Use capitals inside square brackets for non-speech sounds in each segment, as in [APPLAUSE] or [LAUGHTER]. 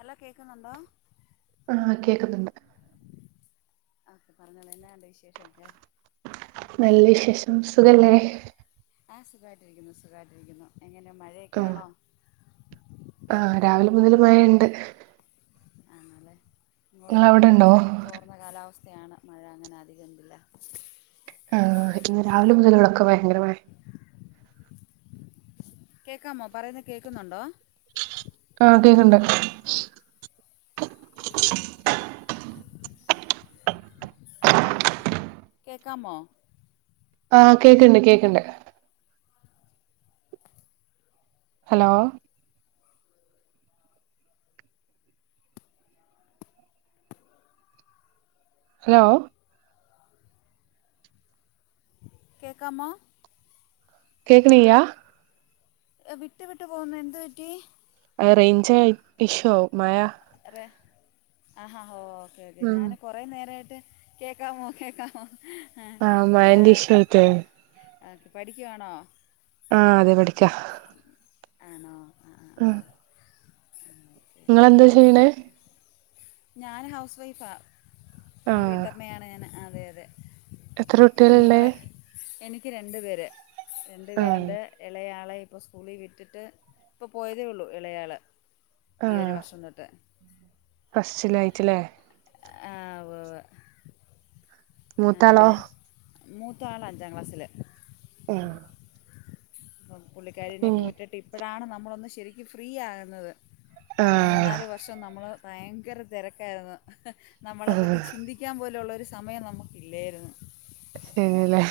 എല്ലാ കേക്കുന്നുണ്ടോ ആഹ് കേക്കുന്നുണ്ട് ആക്കെ പറഞ്ഞോള എന്നാണ്ട് വിശേഷംക്കെ നല്ല വിശേഷംസുഖല്ലേ ആ സുഖമായിട്ടിരിക്കുന്നു സുഖായിട്ടിരിക്കുന്നു എങ്ങനെയ മഴയൊക്കൊണോ ആഹ രാവിലെ മുതൽ മഴ ഉണ്ട് ആണല്ലെ ഇങ്ങോട്ടേക്കെ ഇപ്പോ ഇച്ചിരി തോർന്ന കാലാവസ്ഥ യാണ് മഴ അങ്ങനെ അധികം ഇല്ല ആഹ ഇന്ന് രാവിലെ മുതല ഇവിടൊക്കെ ഭയങ്കരമായ കേക്കാമോ പറയുന്നത് കേക്കുന്നുണ്ടോ ആഹ കേക്കണ്ട കക്കമോ ആഹ് കേക്കണ്ട് കേക്കണ്ട് ഹലോ ഹലോ കേക്കമോ കേക്കന്യാ വിട്ട് വിട്ടു പോകുന്നു എന്ത് പറ്റി റേഞ്ച് ഇഷു ആവും മഴ ആാ ഹ ഓക്കേ ഓക്കേ ഉം ഞാൻ കൊറേ നേരമായിട്ട് കേൾക്കാമോ കേക്കാമോ ആഹ മ എന്ത് ഇഷത്തെ ആക്കെ പഠിക്കുവാണോ ആഹ അതെ പഠിക്ക ആണോ ആ ആ ആഹ ആ ഞൻ ഹൗസ് വൈഫാ പിെ ആഹ് വീട്ടമ്മയാണ് ഞാൻ അതെ അതെ എത്ര കുട്ടിയല്ലല്ലേ കുഞ്ഞുങ്ങളെ എനിക്ക് രണ്ട് പേര് രണ്ടു ആഹ് പേരുണ്ട് ഇളയാളി ഇപ്പോൾ സ്കൂളിൽ വിട്ടിട്ട് ഇപ്പോൾ പോയതേ ഉള്ളു ഇളയാള് ഈ ഒരു വർഷം തൊട്ട് അസ്്സിലായിട്ടല്ലേ ആ, ഉവ്വ് ഉവ്വ്. മൂത്താളോ അങ്ങനെ മൂത്ത ആൾ അഞ്ചാം ക്ലാസ്സില് ആ പുള്ളിക്കാരിനൊക്കെ വിട്ടിട്ട് ഇപ്പോഴാണ് നമ്മളൊന്ന് ശരിക്കും ഫ്രീ ആകുന്നത് ഒരു ആഹ് മൂന്നാാല വർഷം നമ്മള് ഭയങ്കര തിരക്കായിരുന്നു ആഹ് നമ്മളെപ്പറ്റി ചിന്തിക്കാൻ പോലെയുള്ളരു സമയം നമുക്കില്ലായിരുന്നു ശരിയല്ലേ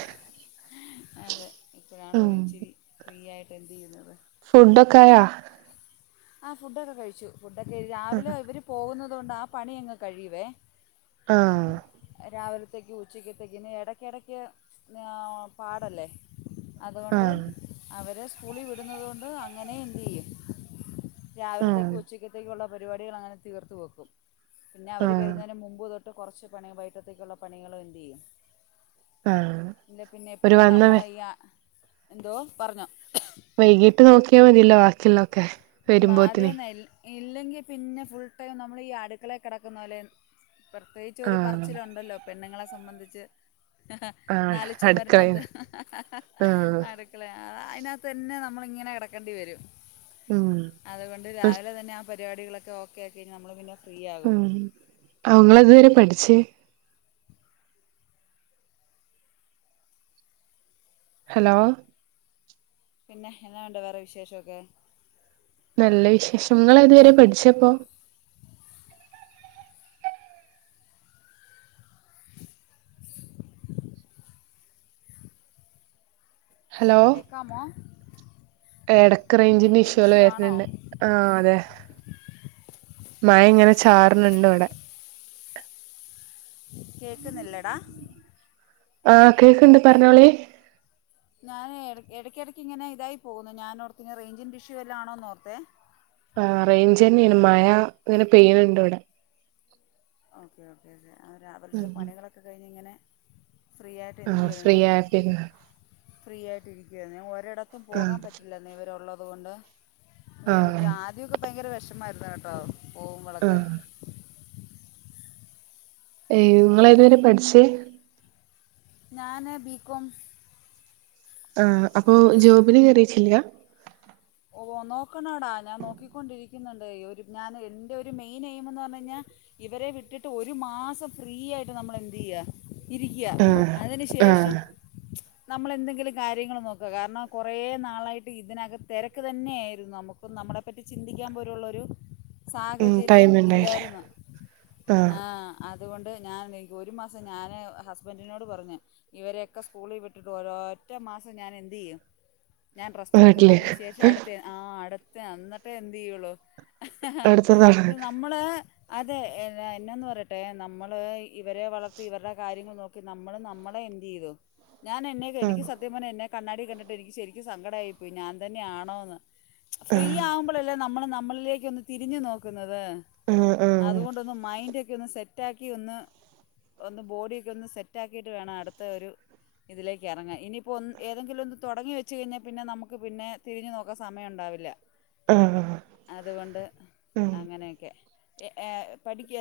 അതെ ഇപ്പോഴാണ ഇച്ചിരി ഫ്രീ ആയിട്ട് എന്ത് ചെയ്യുന്നത് ഫുഡൊക്കായ ആ ഫുഡ്ൊക്കെ കഴിച്ചു ഫുഡൊക്കെഴ ആഹ് രാവിലെ ഇവർ പോകുന്നത കൊണ്ട് ആ പണിയ അങ്ങ് കഴിയുവേ ആഹ രാവിലത്തേക്ക് ഉച്ചയ്ക്കത്തേക്ക് ഇനി ഇടയ്ക്കിടയ്ക്ക് പാടല്ലേ അതുകൊണ്ട് ആഹ് അവരെ സ്കൂളിൽ വിടുന്നതുകൊണ്ട് അങ്ങനെ എന്ത് ചെയ്യും രാവിലത്തേക്കും ഉച്ചക്കത്തേക്ക ഉള്ള പരിപാടികൾ അങ്ങനെ തീർത്ത് വെക്കും പിന്നെ അവര് ആഹ് വരുന്നതിന് മുമ്പ് തൊട്ട് കുറച്ച് പണി ബൈട്ടത്തേക്കുള്ള പണികും എന്തു ചെയ്യും ആഹ് എാ പിന്നെ ഒരു എപ്പഴും വന്ന നമ്മള എന്തോ പറഞ്ഞു വൈകീട്ട് നോക്കിയാൽ മതില്ലോ ബാക്കിയുള്ളൊക്കെ അമ്മ വരുമ്പോത്തിനന് അതേന്നെ ഇൽ ഇല്ലെങ്കിൽ പിന്നെ ഫുൾ ടൈം നമ്മൾ ഈ അടുക്കളെ കിടക്കുന്ന പോലെ പ്രത്യേകിച്ച് ഒരു ആഹ് പറച്ചിലുണ്ടല്ലോ പെണ്ണുങ്ങളെ സംബന്ധിച്ച് ആഹ് നാല് ചുമരിനകത്ത് അടുക്കളേന്ന് ആഹ് അടുക്കല അതിനകത്ത് തന്നെ നമ്മളിങ്ങനെ കിടക്കേണ്ടി വരും ഉം അതുകൊണ്ട് രാവിലെ തന്നെ ആ പ പരിപടികളക്കെ ഒക്കെ അക്കി നമ്മൾ പിന്നെ ഫ്രീ ഉ ആകും അവള് എതുവരെ പഠിച്ചേ ഹലോ പിന്നെ എന്നാ ഒണ്ട് വേറെ വിശേഷം ഒക്കെ നല്ല വിശേഷങ്ങള് നിങ്ങളതുവരെ പഠിച്ചപ്പോ ഹലോ കേക്കാമോ എടക്ക് റേഞ്ചിന്റെ ഇഷോല്ല ഇഷ്യൂ ആണോ വരുന്നുണ്ട് ആ അതെ മയ ഇങ്ങനെ ചാറിനുണ്ട് ഇവിടെ കേക്കുന്നില്ലടാ ആ കേക്കണ്ട് പറഞ്ഞോളെ ഞാന് ഇടക്കിടയ്ക്ക് ഇങ്ങനെ ഇതായി പോകുന്നു ഞാനോർത്തു റേഞ്ചിൻ ഇഷ്യൂ വല്ലം ആണോന്ന് നോർത്തോ ആ റേഞ്ചന്നെ മഴ ഇങ്ങനെ പെയിനുണ്ട് ഇവിടെ ഓക്കെ ഓക്കേ രാവിലത്തെ പണികളൊക്കെ കഴിഞ്ഞ് ഇങ്ങനെ ഫ്രീ ആയിട്ട് ആ എന്ത് ഫ്രീ ചെയ്യുവായിരുന്നു ആയപ്പിന്നെ ഫ്രീ ആയിട്ട് ഇരിക്കുവായിരുന്നു ഞാൻ ഒരിടത്തും പോകാൻ പറ്റില്ലെന്ന ഇവരെള്ളത് കൊണ്ട് ആ വരെ വിട്ടു ആദ്യമൊക്കെ ഭയങ്കര വിഷമായിരുന്നു കേട്ടോ ആ പോവുമ്പോളൊക്കെ ഏയ് നിങ്ങള ഏതുവരെ പഠിച്ചേ ഞാന് ബികോം ആ അപ്പൊ ജോബിന് കേറിയിട്ടില്ല ഓ നോക്കണോടാ ഞാൻ നോക്കിക്കൊണ്ടിരിക്കുന്നുണ്ട് ഒരു ഞാൻ എൻ്റെ ഒരു മെയിൻ എയിം എന്ന് പറഞ്ഞ് കഴിഞ്ഞാൽ ഇവരെ വിട്ടിട്ട് ഒരു മാസം ഫ്രീ ആയിട്ട് നമ്മൾ എന്തയ്യ ഇരിക്കുക ആ അതിന് ആ ശേഷം നമ്മൾ എന്തെങ്കിലും കാര്യങ്ങൾ നോക്കുക കാരണം കുറേ നാളായിട്ട് ഇതിനകത്ത് തിരക്ക് ക്ക് തന്നെയായിരുന്നു നമുക്ക് നമ്മളെ പറ്റി ചിന്തിക്കാൻ പോലുള്ളെരു ഉം സാഹചര്യം ടൈം ഉണ്ടായില്ലേ ഇല്ലായിരുന്നു ആ അതുകൊണ്ട് ഞാൻ ഒരു മാസം ഞാൻ ഹസ്ബൻഡിനോട് പറഞ്ഞ് ഇവരെയൊക്കെ സ്കൂളിൽ വിട്ടിട്ട് ഓരോ ഒറ്റ മാസം ഞാൻ എന്ത് ചെയ്യും ഞാൻ ട്രസ്റ്റ് എടുക്കും വീട്ടില് അതിന് ശേഷം അടുത്ത് ആ അടുത്ത് എന്നന്നിട്ടേ എന്ത് ചെയ്യുള്ളു അടുത്തതാണ് ഇന്ന നമ്മള് അതെ എന്നന്ന് പറയട്ടെ നമ്മൾ ഇവരെ വളർത്തി ഇവരുടെ കാര്യങ്ങൾ നോക്കി നമ്മൾ നമ്മളെ ആ തി ചെയ്യതെ ഞാൻ എന്നെക്ക് ആ എനിക്ക് സത്യം പറഞ എന്നെ കണ്ണാടി കണ്ടിട്ട് എനിക്ക് ശരിക്കും സങ്കടായിപ്പോയി ഞാൻ തന്നെയാണോന്ന് ആ ഫ്രീ ആവുമ്പോഴല്ലേ നമ്മൾ നമ്മളിലേക്ക് ഒന്ന് തിരിഞ്ഞു നോക്കുന്നത് അതെ ആ ആ അതുകൊണ്ടൊന്ന് മൈൻഡ ഒക്കെ ഒന്ന് സെറ്റയാക്കിയൊന്ന് ഒന്ന് ബോഡിയക്കെ ഒന്ന് സെറ്റ് ആക്കിട്ട് വേണം അടുത്ത ഒരു ഇതിലേക്ക് ഇറങ്ങാൻ ഇനിയിപ്പോൾ ഒ ഏതെങ്കിലും ഒന്ന് തുടങ്ങി വെച്ച് കഴിഞ്ഞാൽ പിന്നെ നമുക്ക് പിന്നെ തിരിഞ്ഞു നോക്കാൻ സമയം ഉണ്ടാവില്ല ആ അതുകൊണ്ട് ഉം അങ്ങനെയൊക്കെ ഏ പഠിക്ക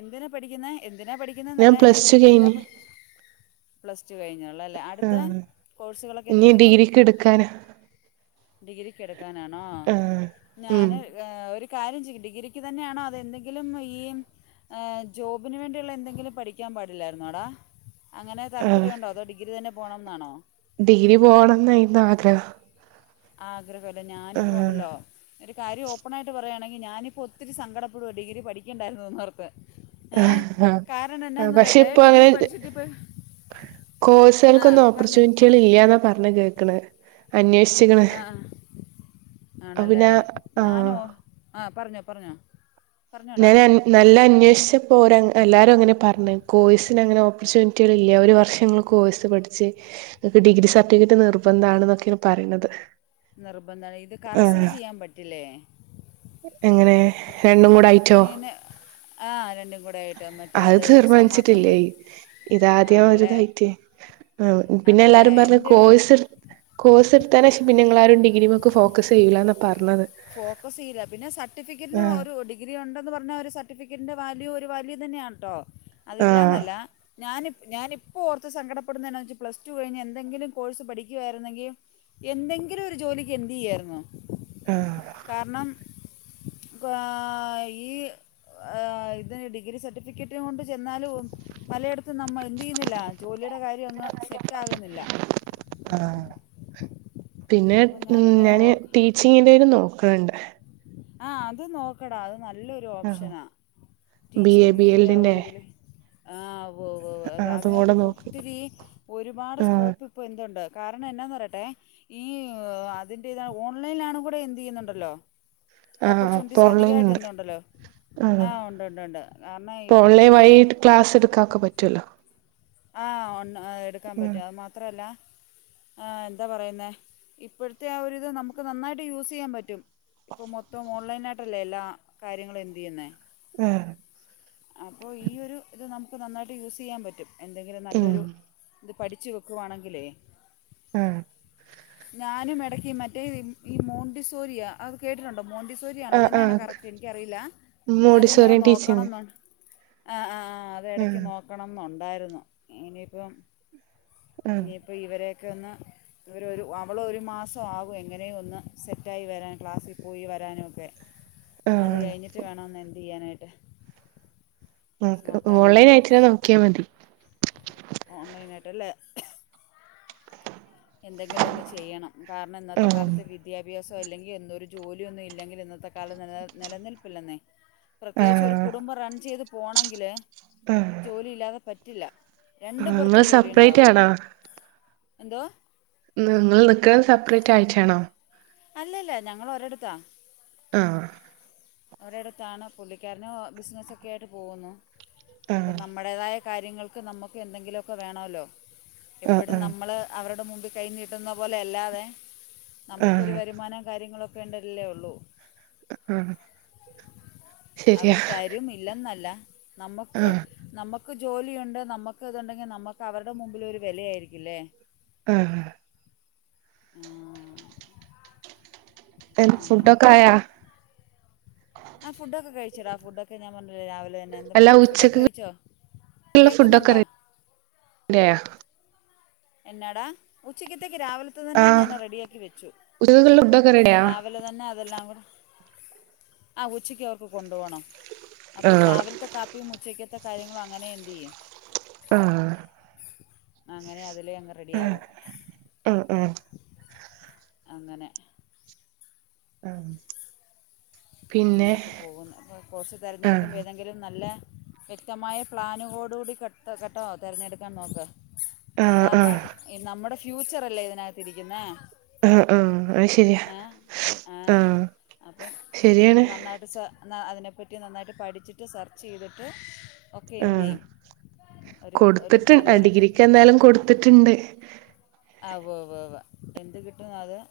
എന്തിനാ പഠിക്കുന്നത് എന്തിനാ പഠിക്കുന്നത് ഞാൻ എന്നല്ല എ പ്ലസ് ടു എന്താ കഴിഞ്ഞ് പ്ലസ് ടു കഴിഞ്ഞാണ് ആ ഇനി എന്തെങ്കിലും ഡിഗ്രിക്ക് എടുക്കാന ഡിഗ്രിക്ക് എടുക്കാനാണോ ഉം ഞാന് ഒരു കാര്യം ചെയ്യു ഡിഗ്രിക്ക് തന്നെയാണോ അതെന്തെങ്കിലും ഈ കെ ജോബിനന് വേണ്ടിയുള്ള എന്തെങ്കിലും പഠിക്കാൻ പാടില്ലായിരുന്നോടാ അങ്ങനെ ആ താല്പര്യമുണ്ടോ അതോ ഡിഗ്രി തന്നെ പോകണം എന്നാണോ ഡിഗ്രി പോണംന്ന് ആയിരുന്നു ആഗ്രഹം ആഗ്രഹല്ലേ ഞാനിപ്പോ ആ ഒണ്ടല്ലോ ഒരു കാര്യം ഓപ്പൺ ആയിട്ട് പറയുകയാണെങ്കിൽ ഞാനിപ്പോൾ ഒത്തിരി സങ്കടപ്പെടുവുക ഡിഗ്രി പഠിക്കേണ്ടായിരുന്നു എന്ന് ഓർത്ത് ഏ ആഹ് കാരണം എന്നന്താന്ന് പക്ഷെ പറയട്ടെ ഇപ്പൊ അങ്ങനെ ഡിഗ്രി പഠിച്ചിട്ട് ഇപ്പൊ കോഴ്സുകൾക്കൊന്നും ഓപ്പർച്യൂണിറ്റികൾ ഇല്ലാന്ന പറഞ്ഞ് കേക്കണ് ആ ആ അപ്പൊ ആണല്ലേ പിന്നെ ആ ഞാനോ ആ പറഞ്ഞോ പറഞ്ഞോ പറഞ്ഞോടാ ഞൻ നല്ല അന്വേ പ്പോ എല്ലാരരും അങ്ങനെ പറഞ്ഞ കോഴ്സിന് അങ്ങനെ ഓപ്പർച്യൂണിറ്റികൾ ഇല്ല ഒരു വർഷങ്ങൾ കോഴ്സ് പഠിച്ചു ച് നിങ്ങക്ക് ഡിഗ്രി സർട്ടിഫിക്കറ്റ് നിർബന്ധ ആണ എന്നൊക്കെ പറയണത് നിർബന്ധമാണ് ഇത് ആ കറസില് ചെയ്യാൻ പറ്റില്ലേ എങ്ങനെ രണ്ടും കൂടെ ആയിട്ടോ ഇങ്ങനെ ആ രണ്ടും കൂടെ ആയിട്ട് മറ്റേ അത് എക്സാം മാത്രം തീരുമാനിച്ചിട്ടില്ല പോയി ഇത് ആദ്യ ആണല്ലേ ഒരുതായിട്ട് ആ പിന്നെ ആണല്ലേ എല്ലാരും പറഞ്ഞ എൻ്റെ കോഴ്സ് കോഴ്സ്ടുത്താന പിന്നെങ്ങ ആരും ഡിഗ്രിമേക് ഫോക്കസ് ചെയ്യൂല എന്നാ പറഞ്ഞത് ഫോക്കസ് ചെയ്യില്ല പിന്നെ സർട്ടിഫിക്കറ്റിന് ആഹ് ഒരു ഡിഗ്രി ഉണ്ടെന്ന് പറഞ്ഞാൽ ഒരു സർട്ടിഫിക്കറ്റിൻ്റെ വാല്യൂ ഒരു വാല്യൂ തന്നെയാണ് കേട്ടോ ആഹ് അതില്ലാന്നല്ല ഞാനി ഞാന ഇപ്പോൾ ഓർത്ത് സങ്കടപ്പെടുന്നതാ വെച്ച് പ്ലസ് ടു കഴിഞ്ഞ് എന്തെങ്കിലും കോഴ്സ് പഠിക്കുായിരുന്നെങ്കിൽ എന്തെങ്കിലും ഒരു ജോലിക്ക് എന്തു ചെയ്യായിരുന്നു ആ കാരണം ഈ ഇതിന് ഡിഗ്രി സർട്ടിഫിക്കറ്റ കൊണ്ട് ചെന്നാലും പലയിട അ നമ്മൾ എന്ത് ചെയ്യുന്നില്ല ജോലിയുടെ കാര്യം ഒന്നും സെറ്റ് ആകുന്നില്ല ആഹ് പിന്നെ ഉ ഞാന് ഓർക്ക് ടീച്ചിങ്ങിന്റെ തിൽ നോക്കുന്നുണ്ട് ആ അത് നോക്കടാ നല്ലൊരു ആഹ് ഓപ്ഷനാ ബി എ ബി ടീച്ചിങ്ങിൻ്റെ ആ എൽഡിന്റെ ഒരുരിതിൽ അതും അതിനകത്ത് കൂടെ ഇപ്പോൾ നോക്കി ഒത്തിരി ഒരുപാട് ആഹ് സ്കോപ്പ് ഇപ്പോ എന്തുണ്ട് കാരണം എന്നന്താന്ന് പറയട്ടെ ഈ അതിൻ്റെ താ ഓൺലൈനൽണ കൂടെ എന്ത് ചെയ്യുന്നുണ്ടല്ലോ ഓപ്പർച്യൂണിറ്റീസ് അധികമായിട്ട് എന്തുണ്ടല്ലോ ആ ഉണ്ട് ഉണ്ട് ഉണ്ട് കാരണം ഇപ്പൊ ഓൺലൈൻ വഴി ഇപ്പോഴത്തെ ക്ലാസ് എടുക്കനോകേ പറ്റൂല്ലോ ആ ഒ എടുക്കാൻ പറ്റും അത് മാത്രല്ല എന്താ പറയുന്നേ ഇപ്പോഴത്തെ ഒരിത് നമുക്ക് നന്നായിട്ട് യൂസ് ചെയ്യാൻ പറ്റും ഇപ്പൊ മൊത്തം ഓൺലൈന ആയിട്ടല്ലേ എല്ലാ കാര്യങ്ങളും എന്തു ചെയ്യുന്നേ ആഹ് അപ്പൊ ഈ ഒരു ഇത് നമുക്ക് നന്നായിട്ട് യൂസ് ചെയ്യാൻ പറ്റും എന്തെങ്കിലും ഉം നല്ലൊരു ഇത് പഠിച്ചു വെക്കുവാണെങ്കിലേ ഉം ഞാനും ഇടക്ക് മറ്റേ ഈ മോണ്ടിസോരിയ അത് കേട്ടിട്ടുണ്ടോ മോണ്ടിസോരിയ അത് ആഹ് തന്നെയാണ ആഹ് കറക്റ്റ് എനിക്കറിയില്ല അതിങ്ങനെ മോഡിസോറിയൻ നോക്കണം ടീച്ചിങ് എന്നു ആ ആ ആ അത് ഇടക്ക് ആഹ് നോക്കണംന്നുണ്ടായിരുന്നു ഇനിയിപ്പം ആഹ് ഇനിയിപ്പോ ഇവരൊക്കെ ഒന്ന് ഇവര ഒരു അവള ഒരു മാസം ആകും എങ്ങനെയും ഒന്ന് സെറ്റായി വരാൻ ക്ലാസ്സിൽ പോയി വരാനുമൊക്കെ അത് ആഹ് കഴിഞ്ഞിട്ട് വേണംന്ന് എന്ത് ചെയ്യാനായിട്ട് ഓൺലൈൻ നോക്കാനായിട്ട് ആയിട്ട നോക്കിയാൽ മതി ഓൺലൈനട്ടല്ല എന്തെങ്കിലും ഒന്ന് ചെയ്യണം കാരണം ഇന്നത്തെ ആഹ് കാലത്ത് വിദ്യാഭ്യാസ സോ അല്ലെങ്കിൽ എന്തൊരു ജോലിയൊന്നും ഇല്ലെങ്കിൽ ഇന്നത്തെ കാലം നില നിലനിൽപ്പില്ലെന്നേ പ്രത്യേകിച്ച് ഒരു ആഹ് കുടുംബം റൺ ചെയ്ത് പോണമെങ്കില് ജോലി ഇല്ലാതെ പറ്റില്ല രണ്ടു നിങ്ങള് പേർക്കും ജോലി സെപ്പറേറ്റ് ഉണ്ടാവണം ആണോ എന്തോ നിങ്ങൾ നിക്കുന്നത് സെപ്പറേറ്റ് ആയിട്ടാണോ അല്ലല്ല ഞങ്ങൾ ഒരിടുത്തആണ്‌ ആ ഒരിടത്താണ് പുള്ളിക്കാരന ബിസിനസ്സൊക്കെ ആയിട്ട് പോകുന്നു ആഹ് അപ്പം നമ്മുടേതായ കാര്യങ്ങൾക്ക് നമുക്ക് എന്തെങ്കിലുമൊക്കെ വേണമല്ലോ ആഹ് എപ്പോഴും ആഹ് നമ്മൾ അവരുടെ മുമ്പ് കൈ നീട്ടുന്ന പോലെ അല്ലാതെ നമുക്കൊരു ആഹ് വരുമാനം കാര്യങ്ങളൊക്കെ ഉണ്ടരില്ലേ ഉള്ളൂ ആഹ് ശരിയാ അവര് തരും ഇല്ലെന്നല്ല നമക്ക് ആഹ് നമ്മ- നമക്ക് ജോലിയൊണ്ട് നമ്മക്ക്തുണ്ടെങ്കി നമ്മക്ക് അവർടെ മുമ്പിൽ ഒരു വെലയായിരിക്കില്ലേ ആഹ് ആഹ് എ [UNINTELLIGIBLE] ഫുഡൊക്കെ ആയാ [UNINTELLIGIBLE] ഫുഡൊക്കെഞാൻ പറന് രാവിലെന്നെ എന്താ ഫു അല്ല ഫുഡ്ക്കെ ഉച്ചക്കുള്ള കയിച്ചോ ഫുഡൊക്കെ കെക്കുന്നൊണ്ടോ [UNINTELLIGIBLE] എന്നടാ ഉച്ചക്ക ത്തക്ക് രാവിലത്തതന്നെ ആഹ് ഞാൻ റെഡിയ ആാക്കി വെച്ചു ഉച്ചക്കുള്ള ഫുഡൊക്കെ റെഡിയാ രാവിലെ തന്നെ അതെല്ലാം കൂ- ആഹ് ഉച്ചക്ക് അവർക്ക് കൊണ്ട്പോണം അപ്പോ ആഹ് രാവിൽത്തെ കാപ്പിയും ഉച്ചക്ക ത്തെ കാര്യങ്ങളും അങ്ങനെ ന്ത്‌യ്യും ആഹ്.... അങ്ങനെ അതിലെങ്ങ് ആഹ് റെഡിയാകും ആഹ് ആഹ് അങ്ങനെ ആഹ് പിന്നെ അങ്ങനെയൊക്കെ പോകുന്നു അപ്പോ കോഴ്സ് ആഹ് തെരഞ്ഞെടുക്കുമ്പ ഏതെങ്കിലും നല്ലെ വ്യക്തമായ പ്ലാനോടുകൂടി കട്ടോ കേട്ടോ തെരഞ്ഞെടുക്കാൻ നോക്ക് ആഹ് കാർണം ആഹ് നമ്മുടെ ഫ്യൂച്ചർ അല്ലേ ഇതിനകത്തിരിക്ന്നെ ആഹ് ആഹ് അത്ശരിയാ ആഹ് ശര് നന്ന നന്നായിട്ട് സ ന അതിനെപ്പറ്റി നന്നായിട്ട് പഠിച്ചിട്ട് സെർച്ച് ചെയ്തിട്ട് ഒക്കെ എന്ത് മ്ഹ് ചെയ്യ് ഒരു ഒരു കൊടുത്തിട്ടു ആ നല്ലൊരു ഡിഗ്രിക്ക് എന്തായാലും കൊടുത്തിട്ടിണ്ട് ആഹ് ഉവ്വ ഉവ്വ ഉവ്വ എന്ത് കി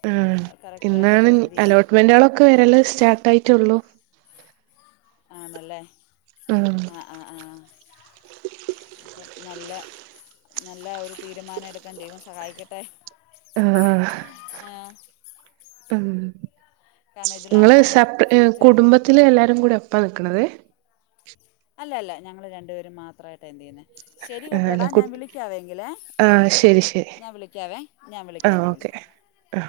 മ്ഹ് ഇന്നാണ് എന്ത് ചെയ്യ് അലോട്ട്മെന്റുകളൊക്കെ വരല് സ്റ്റാർട്ട് ആയിട്ടേ ഉള്ളൂ ആണല്ലേ? ആഹ് ആഹ് ആഹ് അപ്പോം നല്ല നല്ല ഒരു തീരുമാനം എടുക്കാൻ ദൈവം സഹായിക്കട്ടെ. ആഹ് ആ മ്ഹ് കാരണം ഇതിലാണ് നിങ്ങള് നമ്മുടെ സപ്പ് ഏഹ് ഫ്യൂച്ചറിൽ കുടുംബത്തില് എല്ലാരും കൂടി ഒപ്പാ നിക്കണത് അല്ല അല്ല ഞങ്ങള് രണ്ടുപേരും മാത്രായിട്ടാ എന്ത് ചെയ്യുന്നേ ശരി ആഹ് അല്ല കേട്ടോടാ കു ഞാൻ വിളിക്കാവേ എങ്കിലേ ആഹ് ശരി ശരി ഞാൻ വിളിക്കാവേ ഞാൻ വിളിക്കാം ആഹ് ഞാൻ ഓക്കെ വിളിക്കാം ആഹ്